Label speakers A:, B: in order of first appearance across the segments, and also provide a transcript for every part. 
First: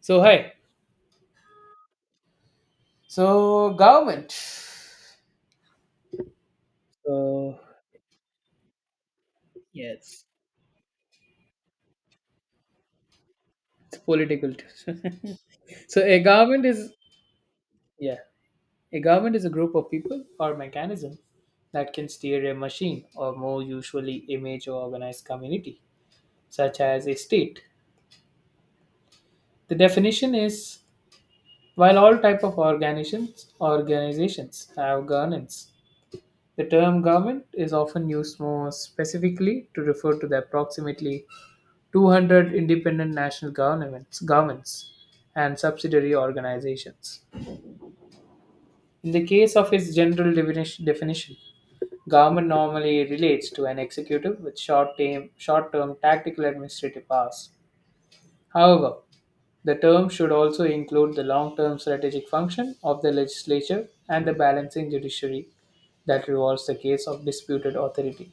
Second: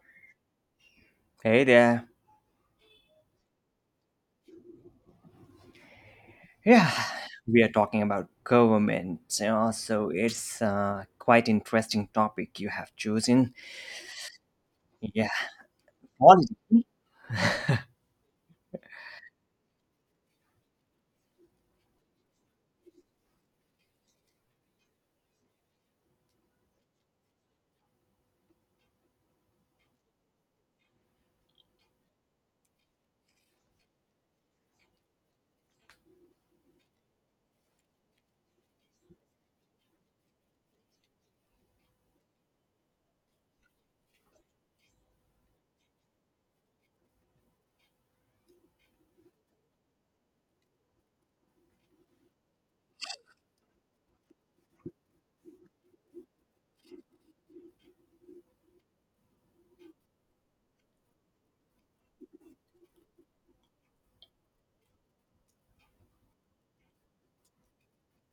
A: So hi.
B: Hey there.
A: So government.
B: Yeah,
A: So
B: we are talking about government. So
A: yes,
B: it's quite interesting topic you have chosen.
A: it's political.
B: Yeah.
A: so a
B: Well,
A: government is yeah, a government is a group of people or mechanism that can steer a machine or more usually a major organized community, such as a state. The definition is, while all type of organizations have governance, the term government is often used more specifically to refer to the approximately 200 independent national governments and subsidiary organizations. In the case of its general definition, government normally relates to an executive with short-term tactical administrative powers. However, the term should also include the long-term strategic function of the legislature and the balancing judiciary that revolves the case of disputed authority.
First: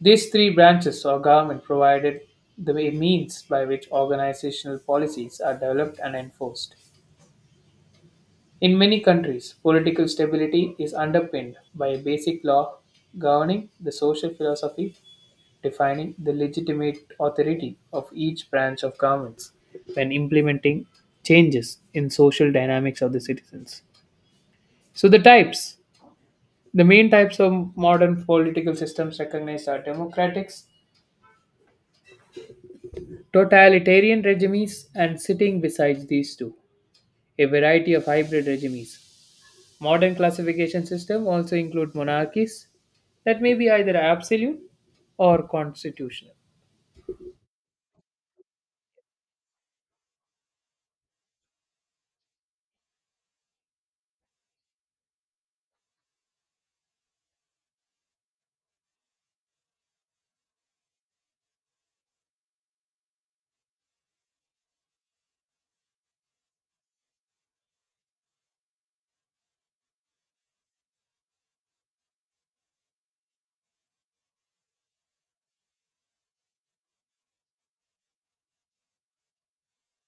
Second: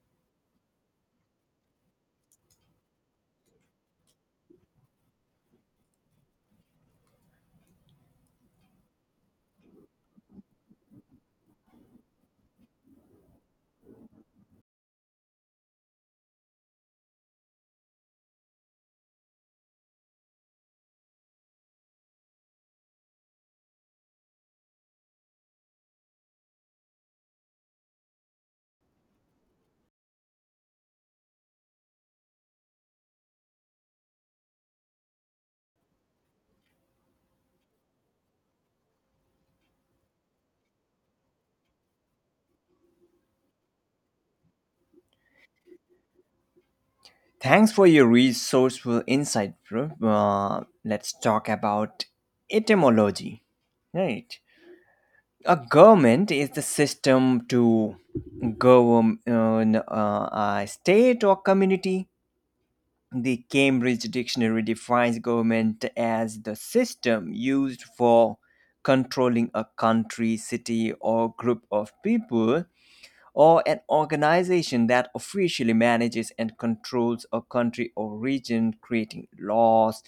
A: These three branches of government provided the means by which organizational policies are developed and enforced. In many countries, political stability is underpinned by a basic law governing the social philosophy, defining the legitimate authority of each branch of governments when implementing changes in social dynamics of the citizens. So the types, the main types of modern political systems recognized are democratics, totalitarian regimes, and sitting besides these two a variety of hybrid regimes. Modern classification system also include monarchies that may be either absolute or constitutional.
B: Thanks for your resourceful insight, bro. Let's talk about etymology. Right. A government is the system to govern a state or community. The Cambridge Dictionary defines government as the system used for controlling a country, city, or group of people, or an organization that officially manages and controls a country or region, creating laws,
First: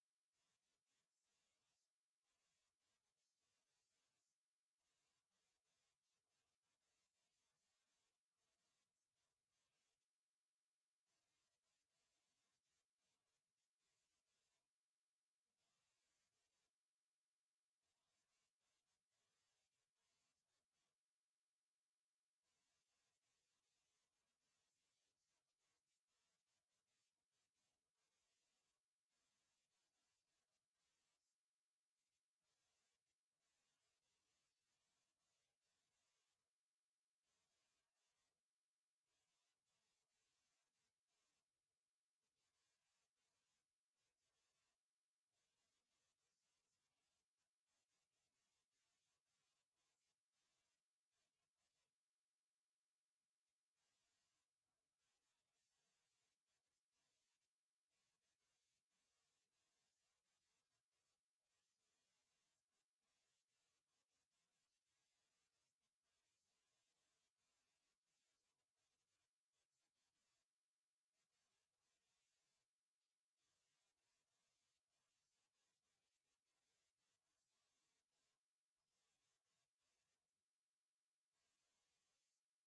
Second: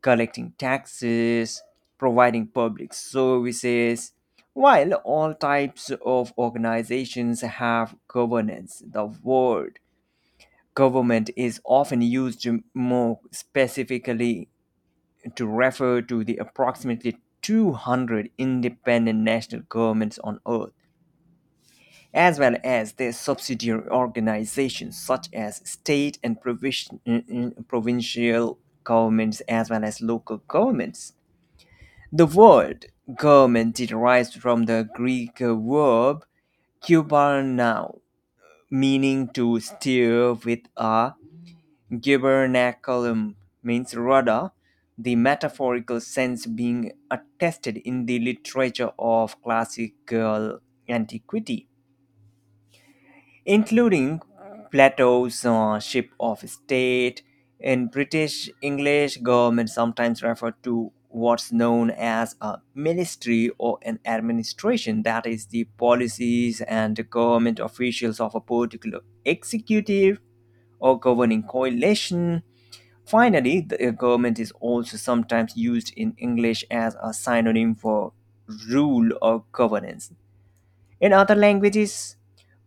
B: collecting taxes, providing public services. While all types of organizations have governance, the word government is often used more specifically to refer to the approximately 200 independent national governments on earth, as well as their subsidiary organizations such as state and provincial governments, as well as local governments. The word government derives from the Greek verb kubernao, meaning to steer with a Gubernaculum, means rather the metaphorical sense being attested in the literature of classical antiquity, including Plato's Ship of State. In British English, government sometimes referred to what's known as a ministry or an administration, that is, the policies and the government officials of a particular executive or governing coalition. Finally, the government is also sometimes used in English as a synonym for rule or governance. In other languages,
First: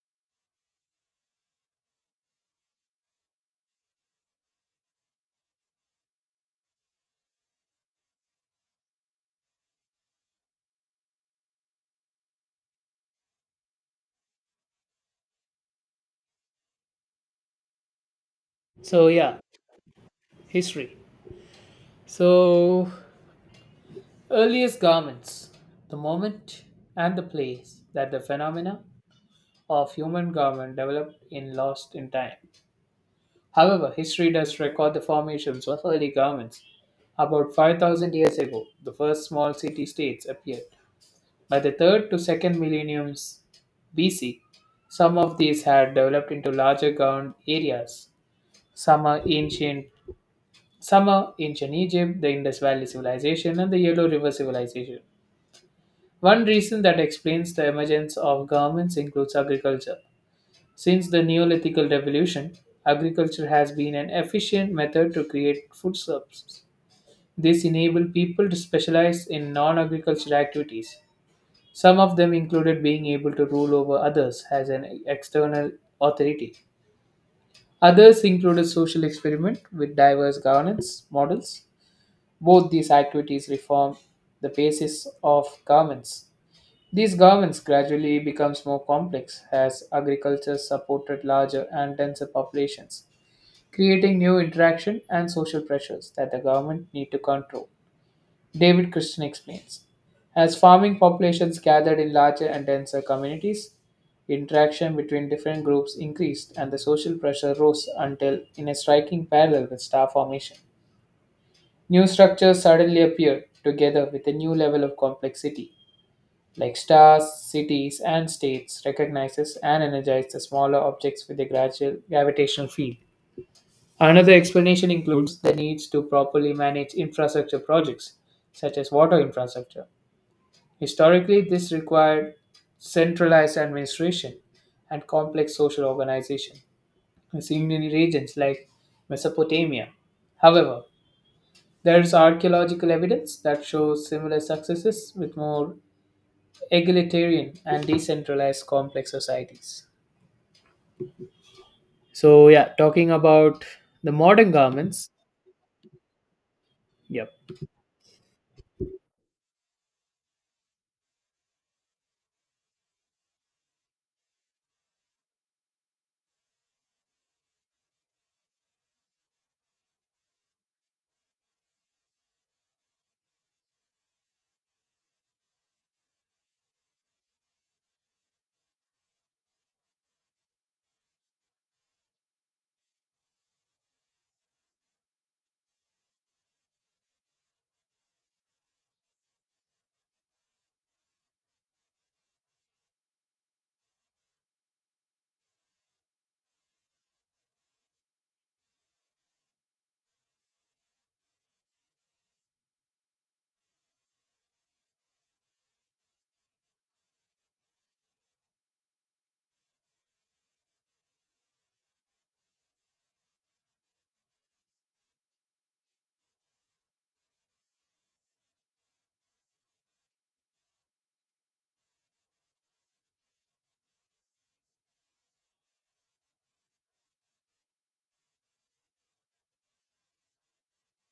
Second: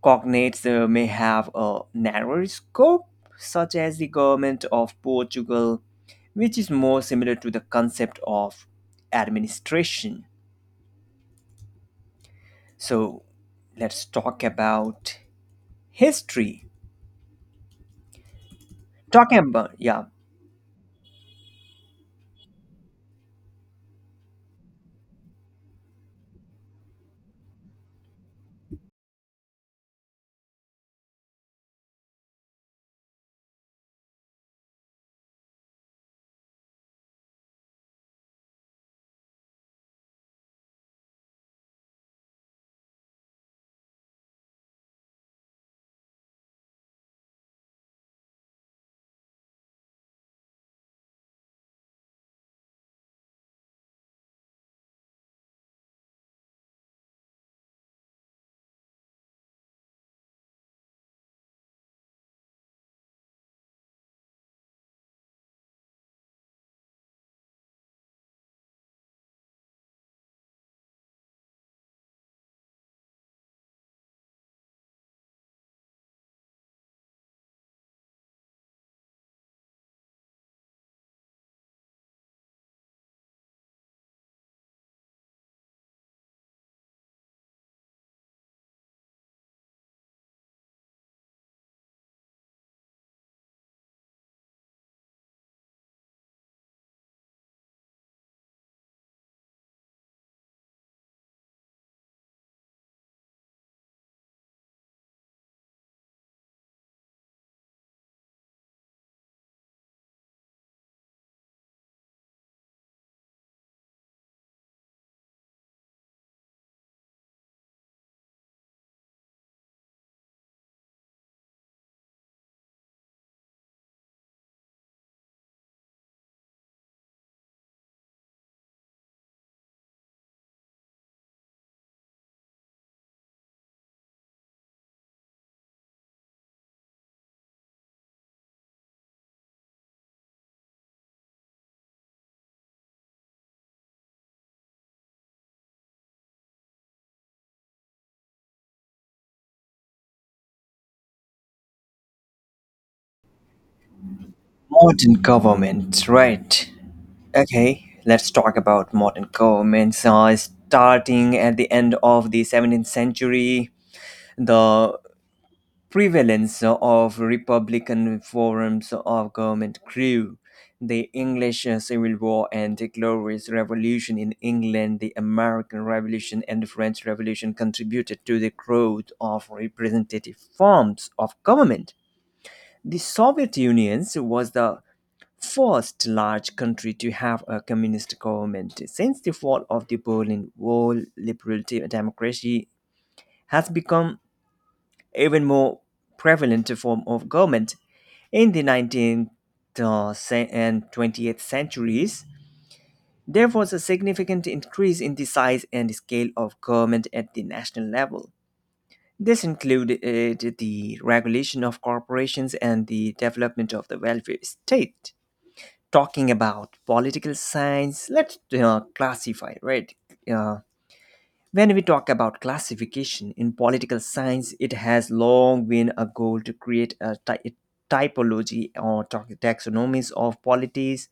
B: cognates may have a narrower scope, such as the government of Portugal, which is more similar to the concept of administration. So, let's talk about history.
A: so yeah
B: Talking about, yeah,
A: History. So earliest garments, the moment and the place that the phenomena of human garment developed in lost in time. However, history does record the formations of early governments. About 5,000 years ago, the first small city states appeared. By the 3rd to 2nd millenniums BC, some of these had developed into larger governed areas. Some are ancient, some are ancient Egypt, the Indus Valley Civilization, and the Yellow River Civilization. One reason that explains the emergence of governments includes agriculture. Since the Neolithic Revolution, agriculture has been an efficient method to create food surpluses. This enabled people to specialize in non agricultural activities. Some of them included being able to rule over others as an external authority. Others included social experiment with diverse governance models. Both these activities reform the basis of governments. These governments gradually becomes more complex as agriculture supported larger and denser populations creating new interaction and social pressures that the government need to control. David Christian explains. As farming populations gathered in larger and denser communities, interaction between different groups increased and the social pressure rose until in a striking parallel with star formation. New structures suddenly appeared together with a new level of complexity, like stars, cities, and states recognizes and energizes the smaller objects with a gradual gravitational field. Another explanation includes the needs to properly manage infrastructure projects, such as water infrastructure. Historically, this required centralized administration and complex social organization, seen in regions like Mesopotamia. However, there is archaeological evidence that shows similar successes with more egalitarian and decentralized complex societies. So, yeah, talking about the modern governments,
B: modern government, right?
A: yep.
B: Okay, let's talk about modern governments. Starting at the end of the 17th century, the prevalence of republican forms of government grew. The English Civil War and the Glorious Revolution in England, the American Revolution, and the French Revolution contributed to the growth of representative forms of government. The Soviet Union was the first large country to have a communist government. Since the fall of the Berlin Wall, liberal democracy has become even more prevalent form of government. In the 19th and 20th centuries, there was a significant increase in the size and scale of government at the national level. This included the regulation of corporations and the development of the welfare state. Talking about political science, let's classify, right? Uh, when we talk about classification in political science, it has long been a goal to create a typology or taxonomies of polities,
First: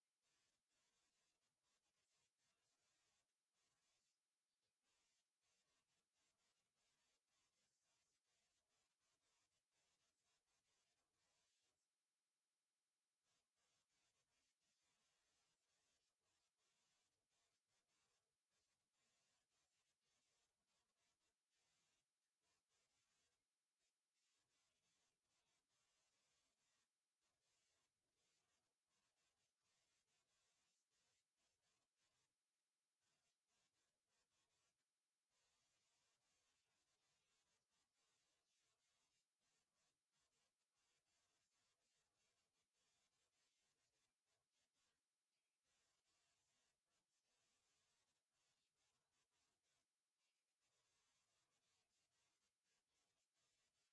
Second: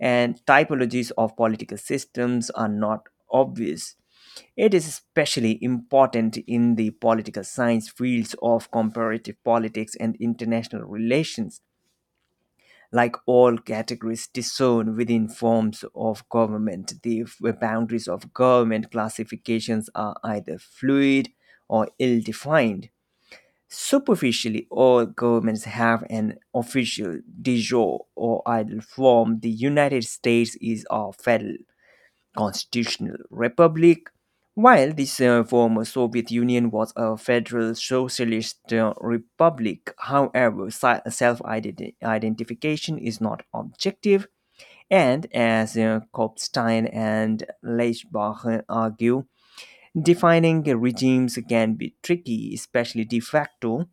B: and typologies of political systems are not obvious. It is especially important in the political science fields of comparative politics and international relations like all categories, discern within forms of government. The boundaries of government classifications are either fluid or ill defined. Superficially, all governments have an official de jure or idle form. The United States is a federal constitutional republic. While this former Soviet Union was a federal socialist republic, however, self identification is not objective, and as Kopstein and Leichbach argue, defining regimes can be tricky, especially de facto,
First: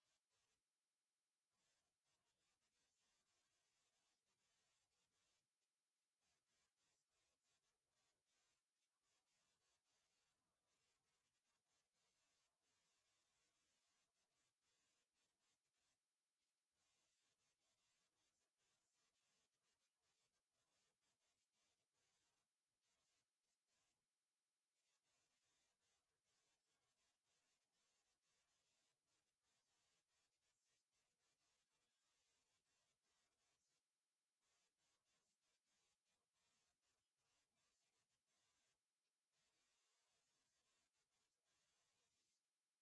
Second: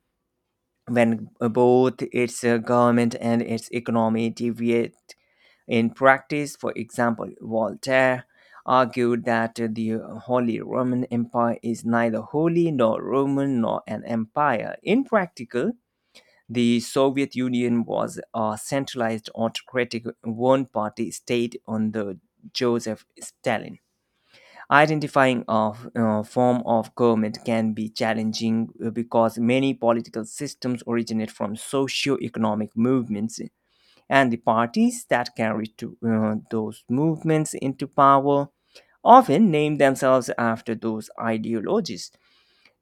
B: when both its government and its economy deviate in practice, for example, Voltaire argued that the Holy Roman Empire is neither holy nor Roman nor an empire. In practical, the Soviet Union was a centralized autocratic one party state under Joseph Stalin. Identifying a form of government can be challenging because many political systems originate from socio economic movements and the parties that carry those movements into power often name themselves after those ideologies.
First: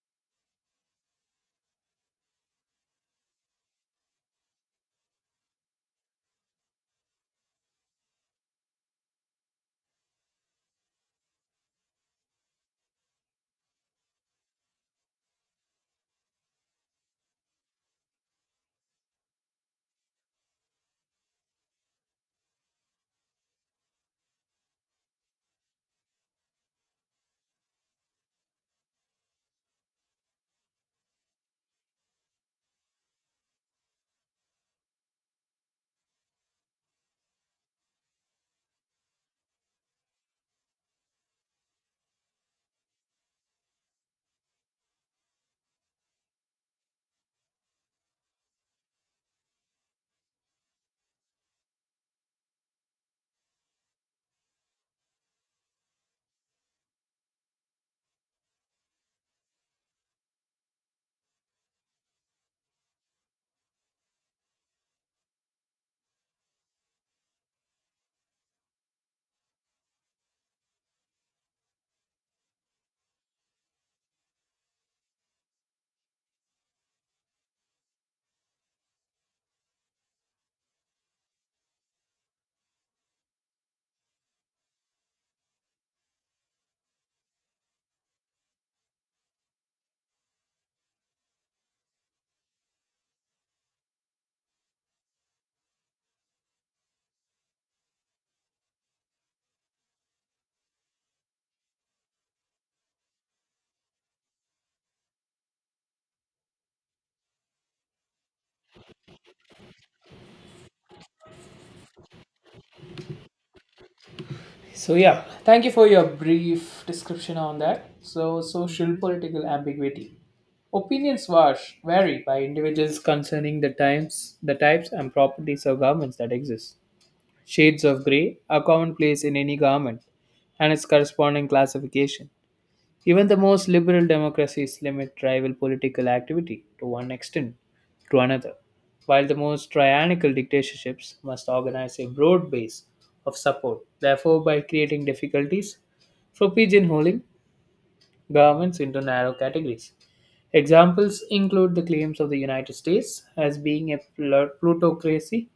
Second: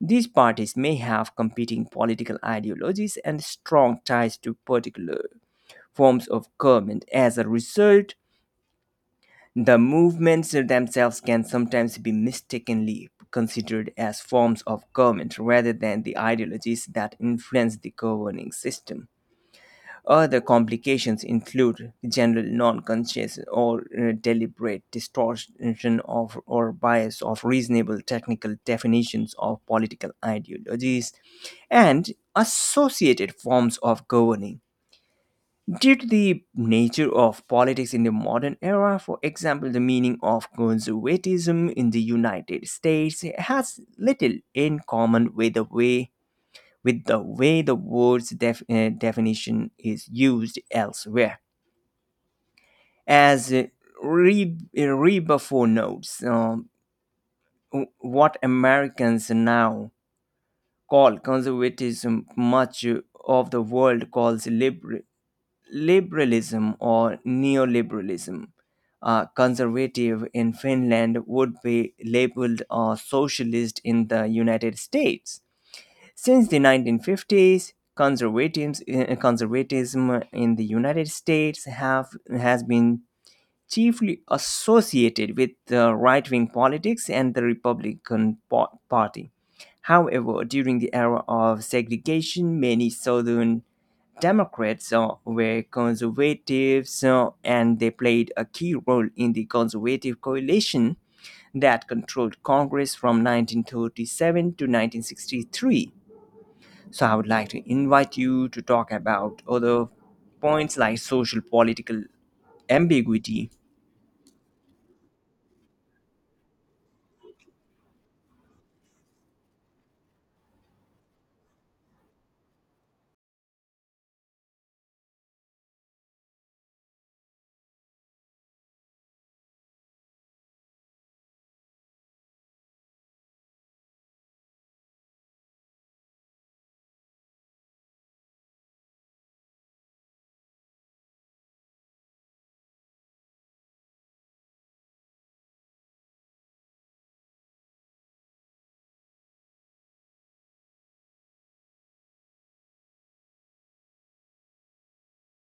B: These parties may have competing political ideologies and strong ties to particular forms of government. As a result, the movements themselves can sometimes be mistakenly considered as forms of government rather than the ideologies that influence the governing system. Other complications include general non-conscious or deliberate distortion of or bias of reasonable technical definitions of political ideologies and associated forms of governing. Due to the nature of politics in the modern era, for example, the meaning of conservatism in the United States has little in common with the way the word's definition is used elsewhere. As Rebufo notes, what Americans now call conservatism, much of the world calls liberalism or neoliberalism. Conservative in Finland would be labeled a socialist in the United States. Since the 1950s, conservatism in the United States has been chiefly associated with the right wing politics and the Republican Party. However, during the era of segregation, many Southern Democrats were conservatives and they played a key role in the conservative coalition that controlled Congress from 1937 to 1963. So I would like to invite you to talk about other points like social political ambiguity.
A: So yeah, thank you for your brief description on that. So social political ambiguity. Opinions wash, vary by individuals concerning the times, the types and properties of governments that exist. Shades of grey are commonplace in any government and its corresponding classification. Even the most liberal democracies limit rival political activity to one extent to another, while the most tyrannical dictatorships must organize a broad base of support. Therefore, by creating difficulties for pigeonholing governments into narrow categories. Examples include the claims of the United States as being a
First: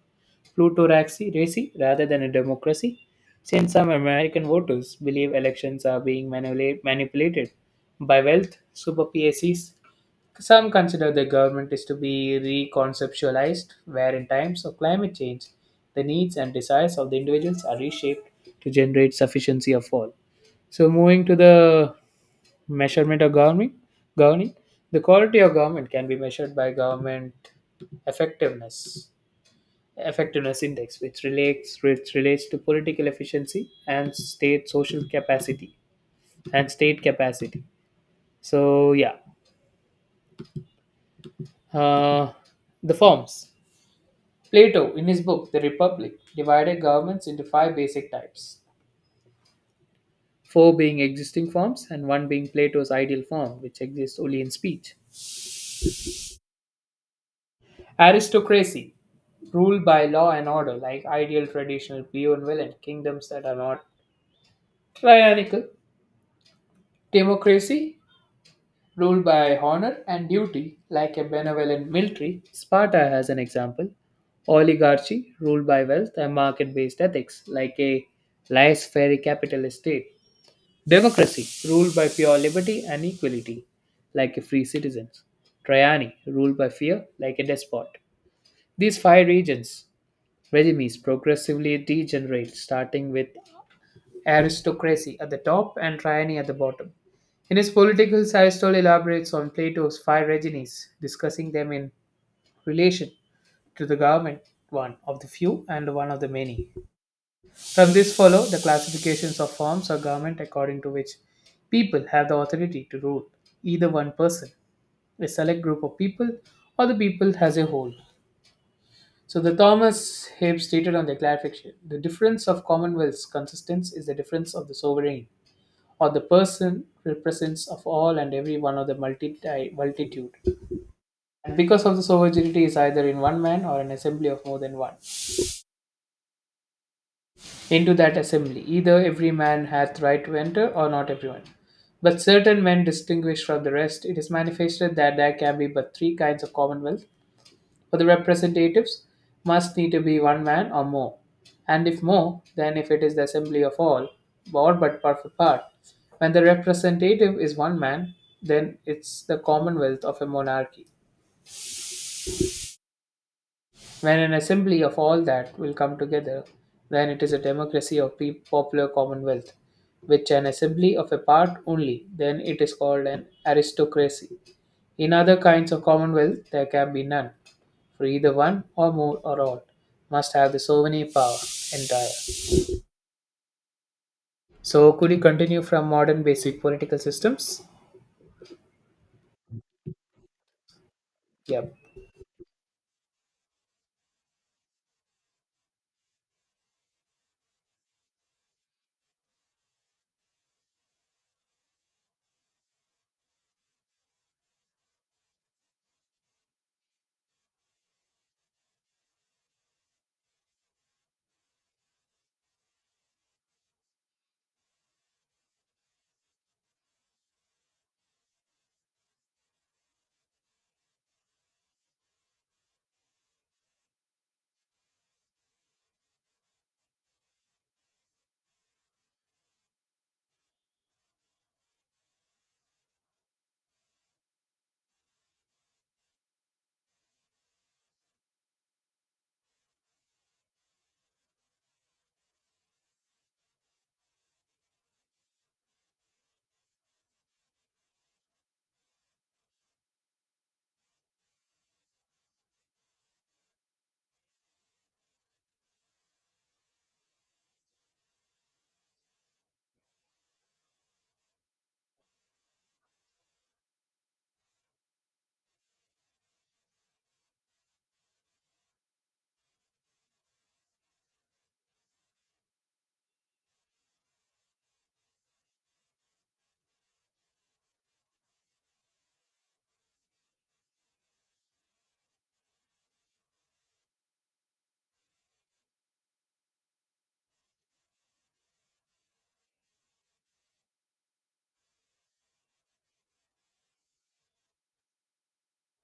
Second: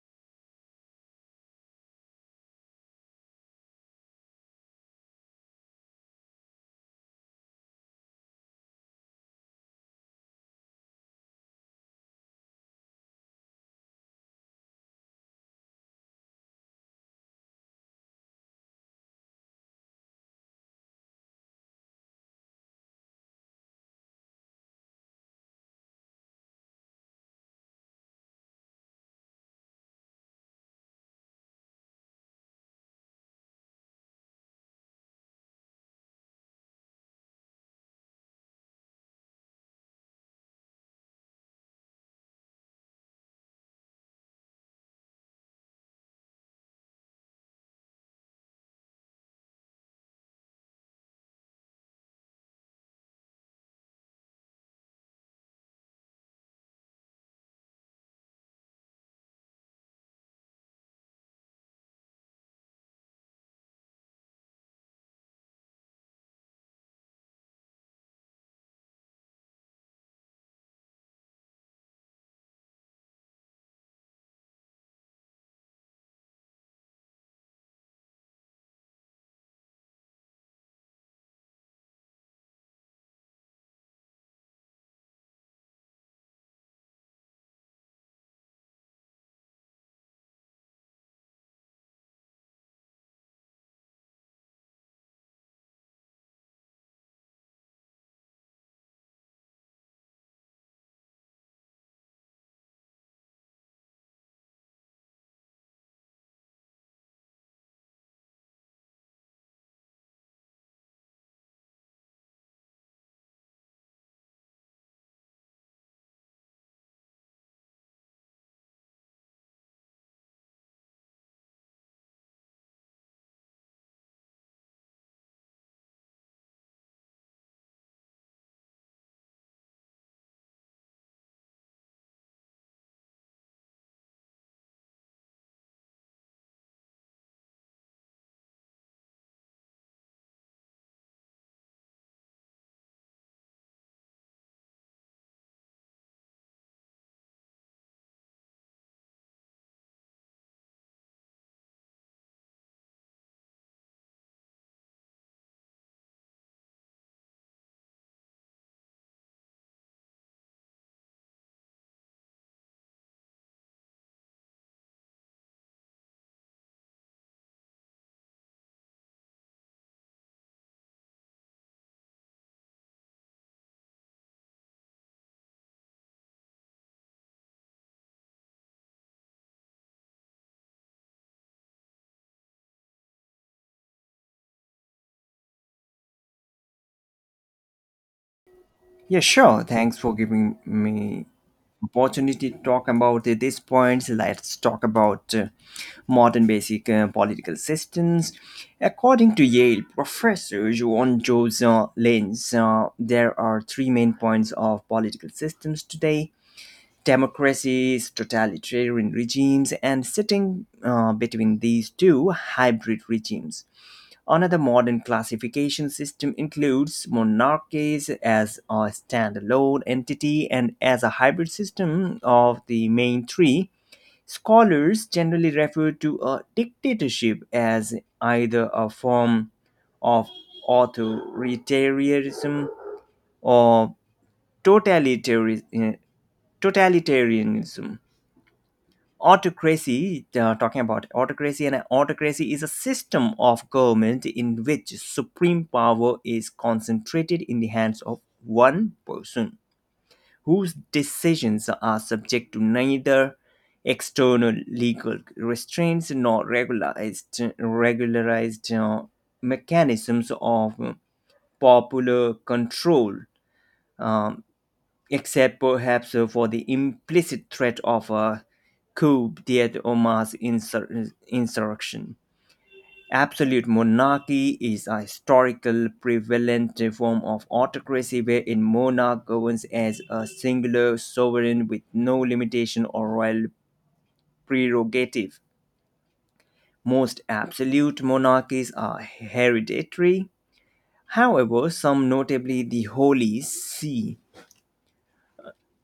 A: plutocracy rather than a democracy, since some American voters believe elections are being manipulated by wealth super PACs. Some consider the government is to be reconceptualized, where in times of climate change, the needs and desires of the individuals are reshaped to generate sufficiency of all. So moving to the measurement of governing, the quality of government can be measured by government effectiveness effectiveness index, which relates to political efficiency and state social capacity and state capacity. So yeah, uh, the forms. Plato, in his book *The Republic*, divided governments into five basic types: four being existing forms and one being Plato's ideal form, which exists only in speech. Aristocracy, ruled by law and order, like ideal traditional Peon villain kingdoms that are not tyrannical. Democracy, ruled by honor and duty, like a benevolent military, Sparta has an example. Oligarchy, ruled by wealth and market based ethics, like a laissez-faire capitalist state. Democracy, ruled by pure liberty and equality, like a free citizens. Tyranny, ruled by fear, like a despot. These five regimes progressively degenerate, starting with aristocracy at the top and tyranny at the bottom. In his Politicals, Aristotle elaborates on Plato's five regimes, discussing them in relation to the government, one of the few and one of the many. From this follow the classifications of forms of government according to which people have the authority to rule either one person, a select group of people, or the people as a whole. So the Thomas Hobbes stated on the clarification, the difference of Commonwealth's consistence is the difference of the sovereign or the person represents of all and every one of the multitude. And because of this homogeneity is either in one man or an assembly of more than one. Into that assembly, either every man hath right to enter or not everyone. But certain men distinguished from the rest, it is manifested that there can be but three kinds of commonwealth. For the representatives, must need to be one man or more, and if more, then if it is the assembly of all, or but part for part. When the representative is one man, then it's the commonwealth of a monarchy. When an assembly of all that will come together, then it is a democracy or popular commonwealth. Which an assembly of a part only, then it is called an aristocracy. In other kinds of commonwealth, there can be none, for either one or more or all must have the sovereign power entire. So, could you continue from modern basic political systems?
B: Yeah, sure. Thanks for giving me
A: Yep.
B: opportunity to talk about these points. Let's talk about modern basic political systems. According to Yale professor Joan Joseph Lenz, there are three main points of political systems today democracies, totalitarian regimes, and sitting between these two hybrid regimes. Another modern classification system includes monarchies as a standalone entity and as a hybrid system of the main three. Scholars generally refer to a dictatorship as either a form of authoritarianism or totalitarian, totalitarianism autocracy talking about autocracy and autocracy is a system of government in which supreme power is concentrated in the hands of one person whose decisions are subject to neither external legal restraints nor regularized mechanisms of popular control. Um, Except perhaps for the implicit threat of a coup d'etat or mass insurrection. Absolute monarchy is a historical prevalent form of autocracy where a monarch governs as a singular sovereign with no limitation or royal prerogative. Most absolute monarchies are hereditary. However, some, notably the Holy See,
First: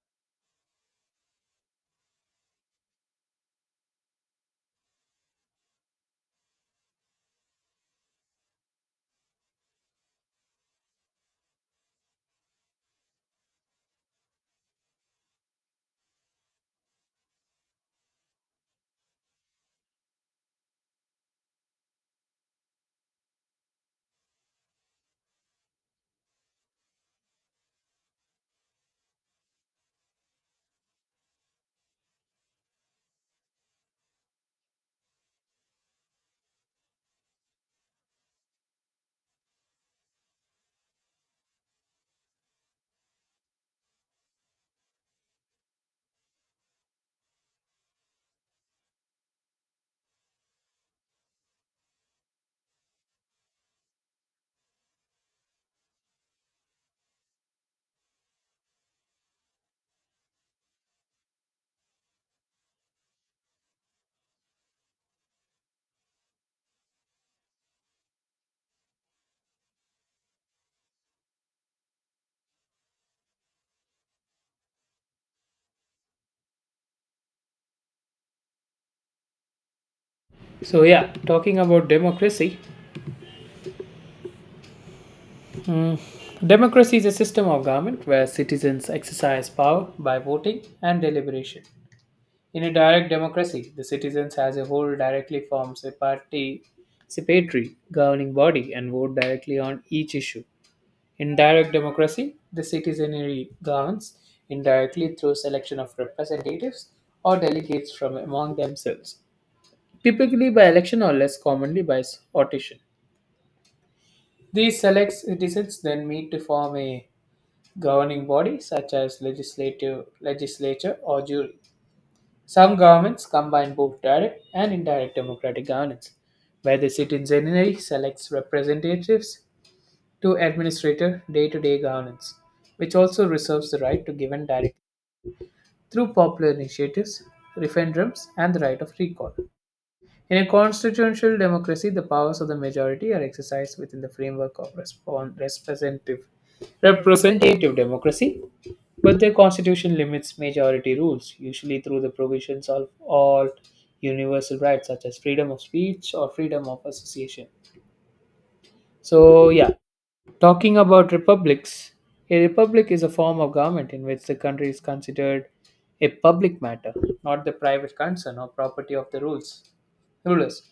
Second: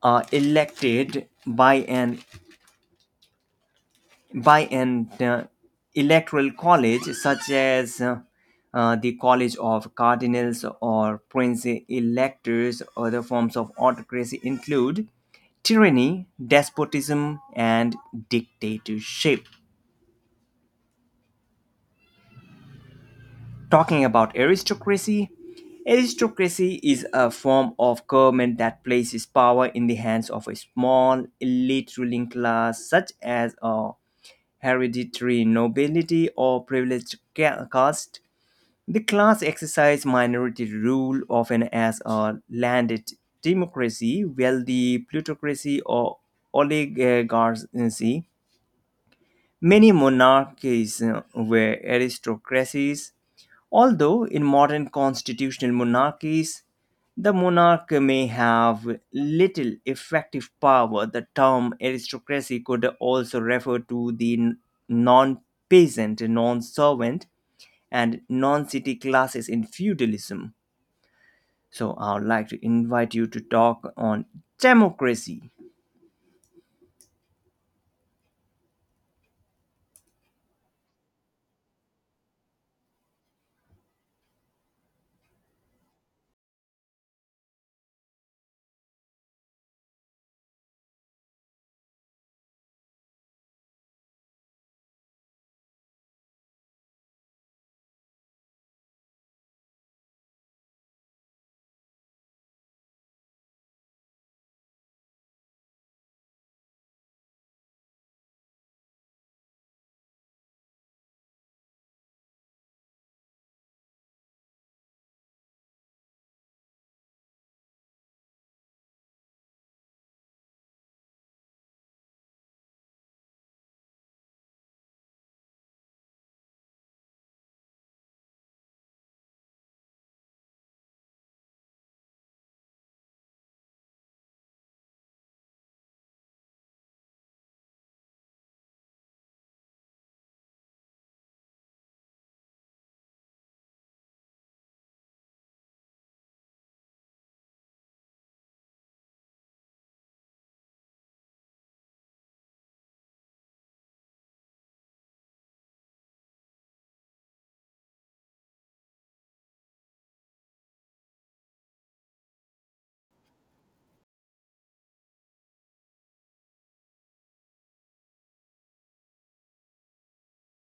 B: are elected by an electoral college such as the College of Cardinals or Prince Electors. Other forms of autocracy include tyranny, despotism, and dictatorship. Talking about aristocracy, aristocracy is a form of government that places power in the hands of a small elite ruling class, such as a hereditary nobility or privileged caste. The class exercised minority rule often as a landed democracy, wealthy plutocracy, or oligarchy. Many monarchies were aristocracies, although in modern constitutional monarchies, the monarch may have little effective power. The term aristocracy could also refer to the non peasant, non servant, and non city classes in feudalism. So, I would like to invite you to talk on democracy.
A: So, yeah, talking about democracy. mm, Democracy is a system of government where citizens exercise power by voting and deliberation. In a direct democracy, the citizens as a whole directly forms a participatory governing body and vote directly on each issue. In direct democracy, the citizenry governs indirectly through selection of representatives or delegates from among themselves, typically by election or less commonly by audition. These select citizens then meet to form a governing body such as legislative legislature or jury. Some governments combine both direct and indirect democratic governance, where the citizenry selects representatives to administrative day to day governance, which also reserves the right to give and direct through popular initiatives, referendums, and the right of recall. In a constitutional democracy, the powers of the majority are exercised within the framework of representative democracy, but the constitution limits majority rules, usually through the provisions of all universal rights such as freedom of speech or freedom of association. So yeah, talking about republics, a republic is a form of government in which the country is considered a public matter, not the private concern or property of the rulers,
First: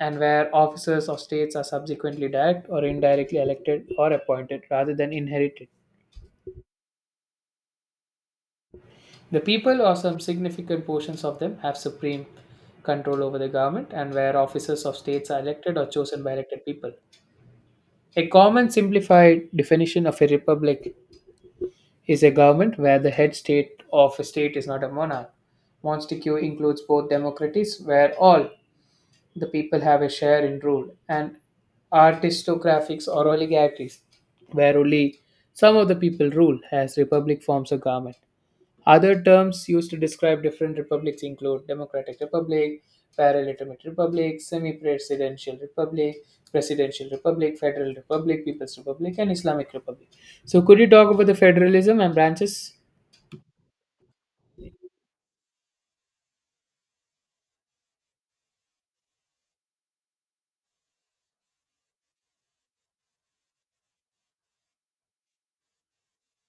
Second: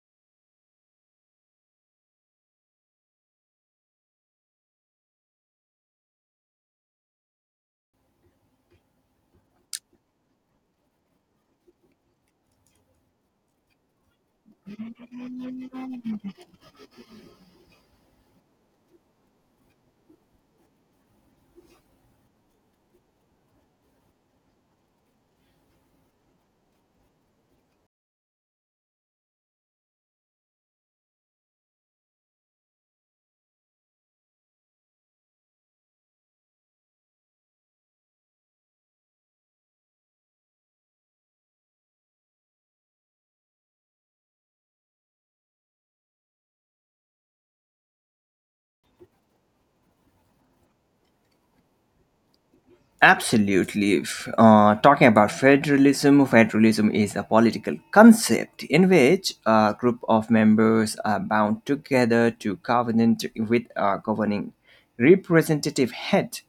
A: and where officers of states are subsequently direct or indirectly elected or appointed rather than inherited. The people or some significant portions of them have supreme control over the government and where officers of states are elected or chosen by elected people. A common simplified definition of a republic is a government where the head state of a state is not a monarch. Monarchy includes both democracies, where all the people have a share in rule, and aristocracies or oligarchies, where only some of the people rule, as republic forms of government. Other terms used to describe different republics include democratic republic, parliamentary republic, semi-presidential republic, presidential republic, federal republic, people's republic, and Islamic republic. So, could you talk about the federalism and branches?
B: Absolutely. Talking about federalism, federalism is a political concept in which a group of members are bound together to covenant with a governing representative head.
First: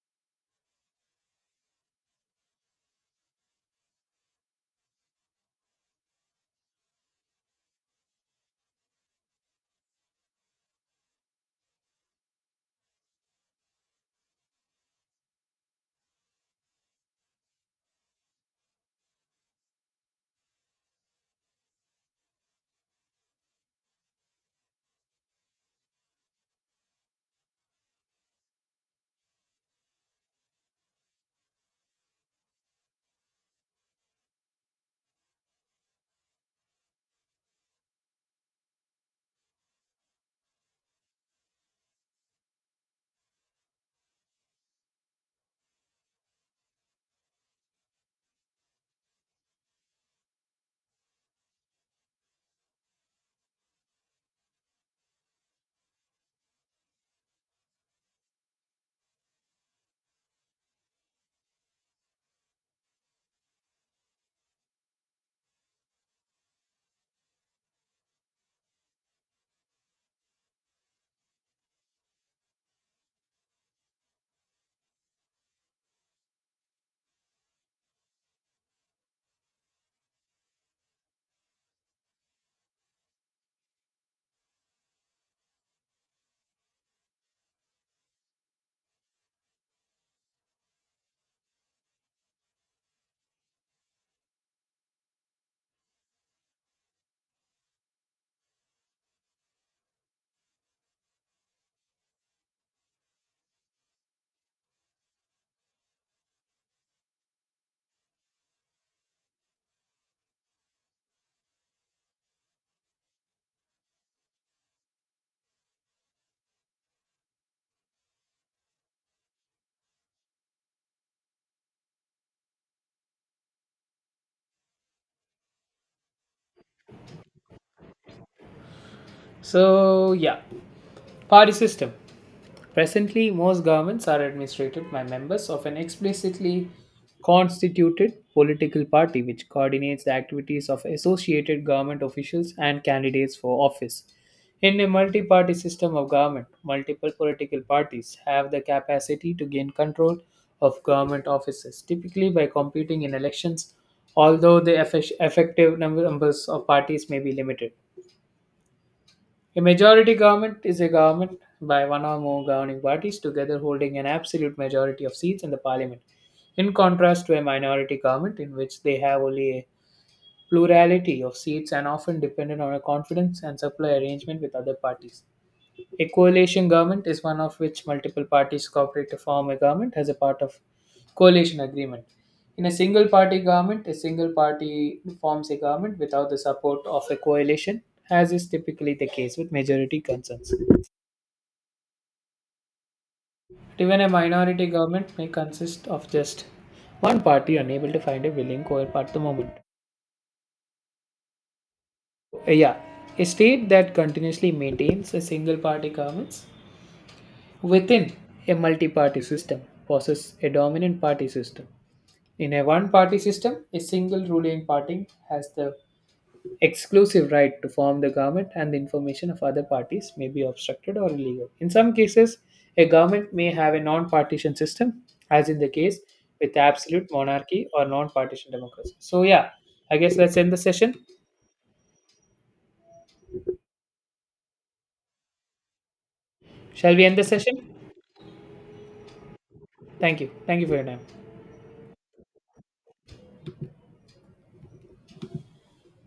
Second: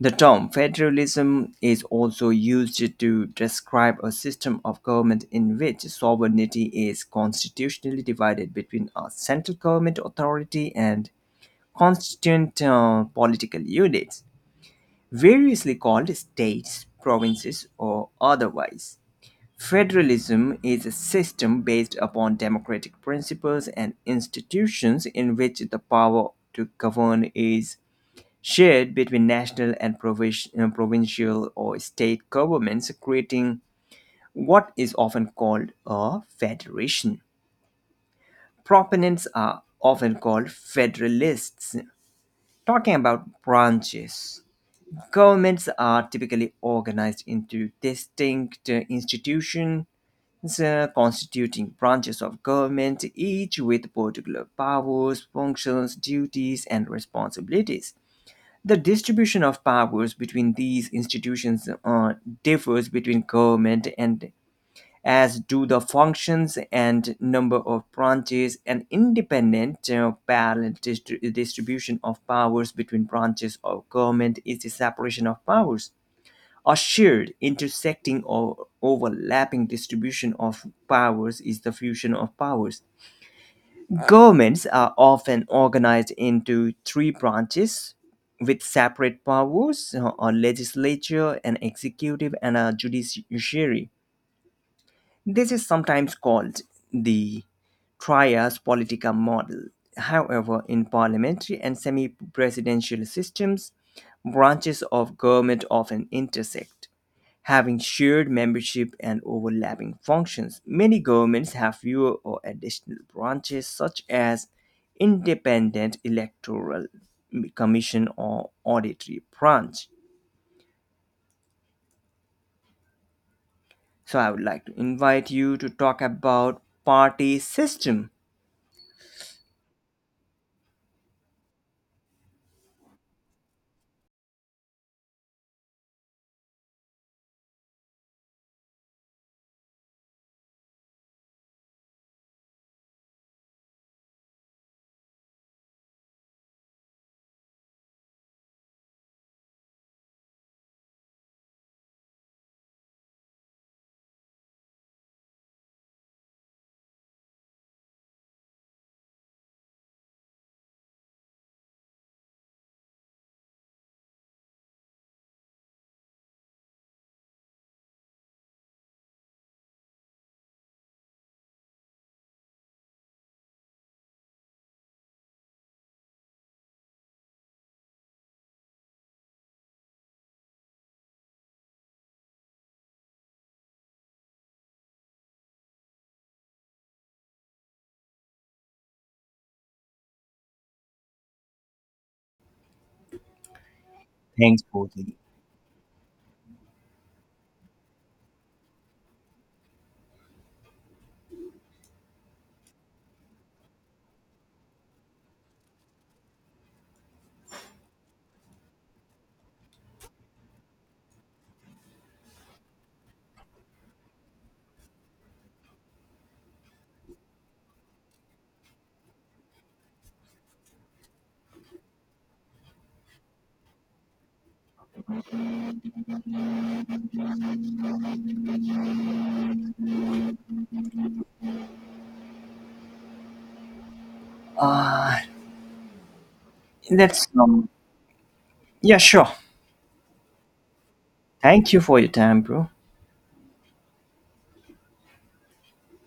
B: The term federalism is also used to describe a system of government in which sovereignty is constitutionally divided between a central government authority and constituent political units, variously called states, provinces, or otherwise. Federalism is a system based upon democratic principles and institutions in which the power to govern is shared between national and provincial or state governments, creating what is often called a federation. Proponents are often called federalists, talking about branches. Governments are typically organized into distinct institutions constituting branches of government, each with particular powers, functions, duties, and responsibilities. The distribution of powers between these institutions differs between government and as do the functions and number of branches an independent parallel distribution of powers between branches of government is the separation of powers. A shared intersecting or overlapping distribution of powers is the fusion of powers. Governments are often organized into three branches with separate powers a legislature, an executive, and a judiciary. This is sometimes called the trias politica model. However, in parliamentary and semi presidential systems, branches of government often intersect. Having shared membership and overlapping functions, many governments have fewer or additional branches, such as independent electoral commission or auditory branch. So, I would like to invite you to talk about party system.
A: So, yeah, party system. Presently, most governments are administered by members of an explicitly constituted political party which coordinates the activities of associated government officials and candidates for office. In a multi party system of government, multiple political parties have the capacity to gain control of government offices, typically by competing in elections, although the numbers of parties may be limited. A majority government is a government by one or more governing parties together holding an absolute majority of seats in the parliament, in contrast to a minority government in which they have only a plurality of seats and often dependent on a confidence and supply arrangement with other parties. A coalition government is one of which multiple parties cooperate to form a government as a part of coalition agreement. In a single party government, a single party forms a government without the support of a coalition, as is typically the case with majority concerns. Even a
B: Thanks,
A: minority
B: Bodhi.
A: government may consist of just one party unable to find a willing co-op at the moment. So, yeah, a state that continuously maintains a single party governments within a multi party system possesses a dominant party system. In a one party system, a single ruling party has the exclusive right to form the government, and the information of other parties may be obstructed or illegal. In some cases, a government may have a non partition system, as in the case with absolute monarchy or non partition democracy. So, yeah, I guess let's end the session.
B: Uh,
A: Shall we end the
B: that's
A: session?
B: Yeah, sure.
A: Thank you. Thank you for your time.
B: Thank you for your time, bro.